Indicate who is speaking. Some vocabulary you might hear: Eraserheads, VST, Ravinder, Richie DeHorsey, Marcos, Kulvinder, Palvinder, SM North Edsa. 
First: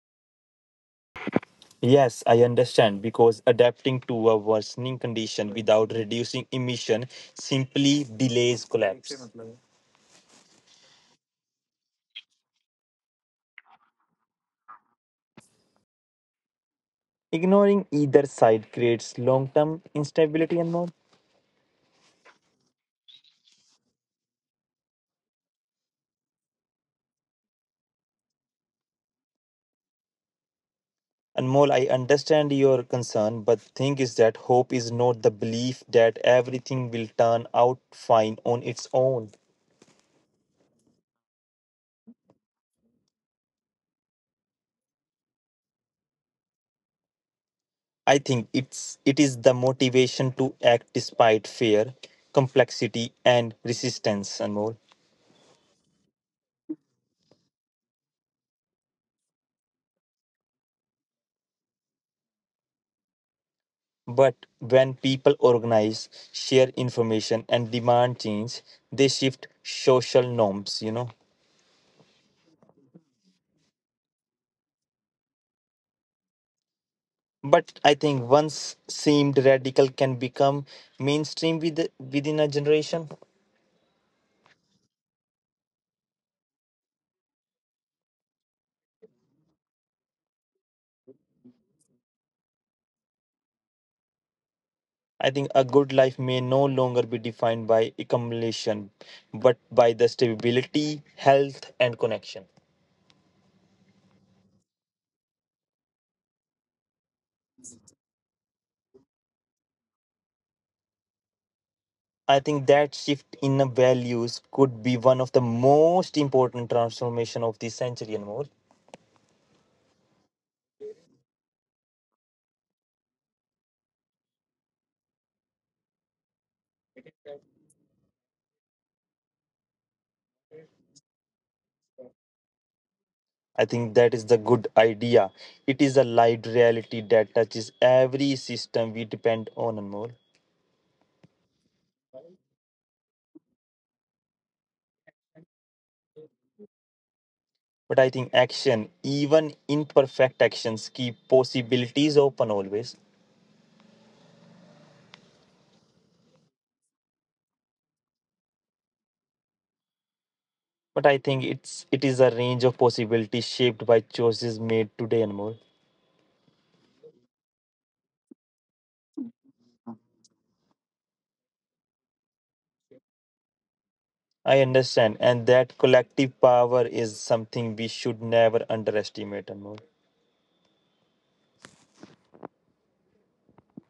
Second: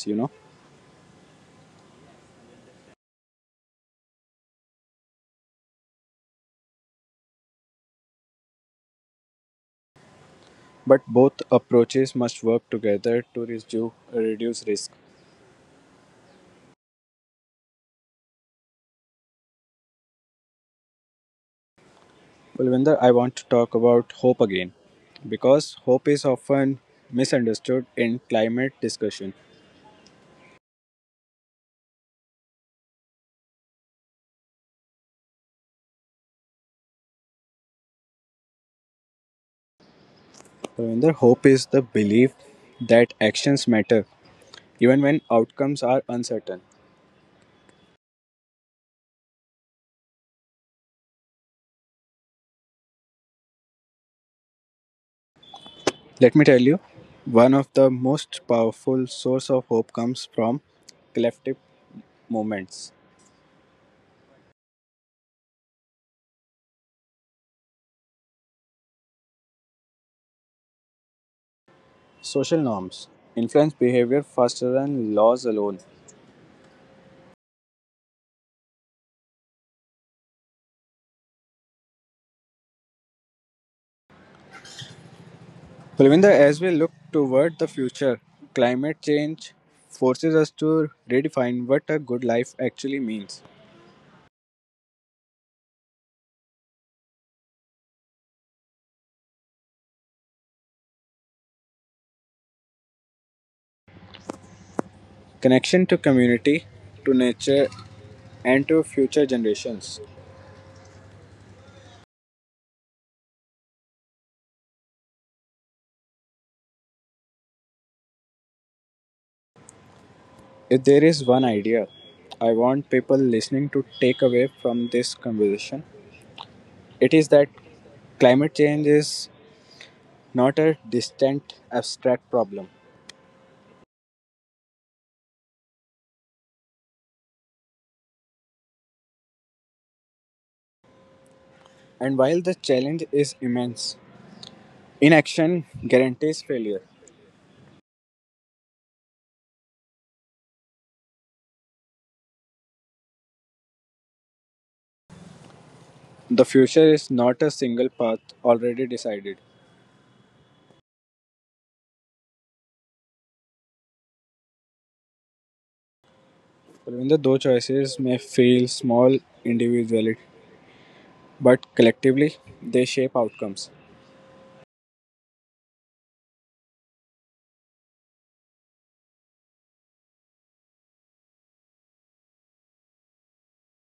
Speaker 1: Yes, I understand because adapting to a worsening condition without reducing emission simply delays collapse.
Speaker 2: But both approaches must work together to reduce risk.
Speaker 1: Ignoring either side creates long term instability, Anmol.
Speaker 2: Palvinder, I want to talk about hope again because hope is often misunderstood in climate discussion.
Speaker 1: Anmol, I understand your concern, but thing is that hope is not the belief that everything will turn out fine on its own.
Speaker 2: Ravinder, hope is the belief that actions matter even when outcomes are uncertain.
Speaker 1: I think it is the motivation to act despite fear, complexity, and resistance, Anmol.
Speaker 2: Let me tell you, one of the most powerful source of hope comes from collective movements.
Speaker 1: But when people organize, share information, and demand change, they shift social norms.
Speaker 2: Social norms influence behavior faster than laws alone.
Speaker 1: But I think once seemed radical can become mainstream within a generation.
Speaker 2: Kulvinder, as we look toward the future, climate change forces us to redefine what a good life actually means.
Speaker 1: I think a good life may no longer be defined by accumulation, but by the stability, health, and connection.
Speaker 2: Connection to community, to nature, and to future generations.
Speaker 1: I think that shift in the values could be one of the most important transformation of this century and more.
Speaker 2: If there is one idea I want people listening to take away from this conversation, it is that climate change is not a distant, abstract problem.
Speaker 1: I think that is the good idea. It is a light reality that touches every system we depend on and more.
Speaker 2: And while the challenge is immense, inaction guarantees failure.
Speaker 1: But I think action, even imperfect actions, keep possibilities open always.
Speaker 2: The future is not a single path already decided.
Speaker 1: But I think it is a range of possibilities shaped by choices made today and more.
Speaker 2: Even though choices may feel small individually, but collectively they shape outcomes.
Speaker 1: I understand, and that collective power is something we should never underestimate, Anmol.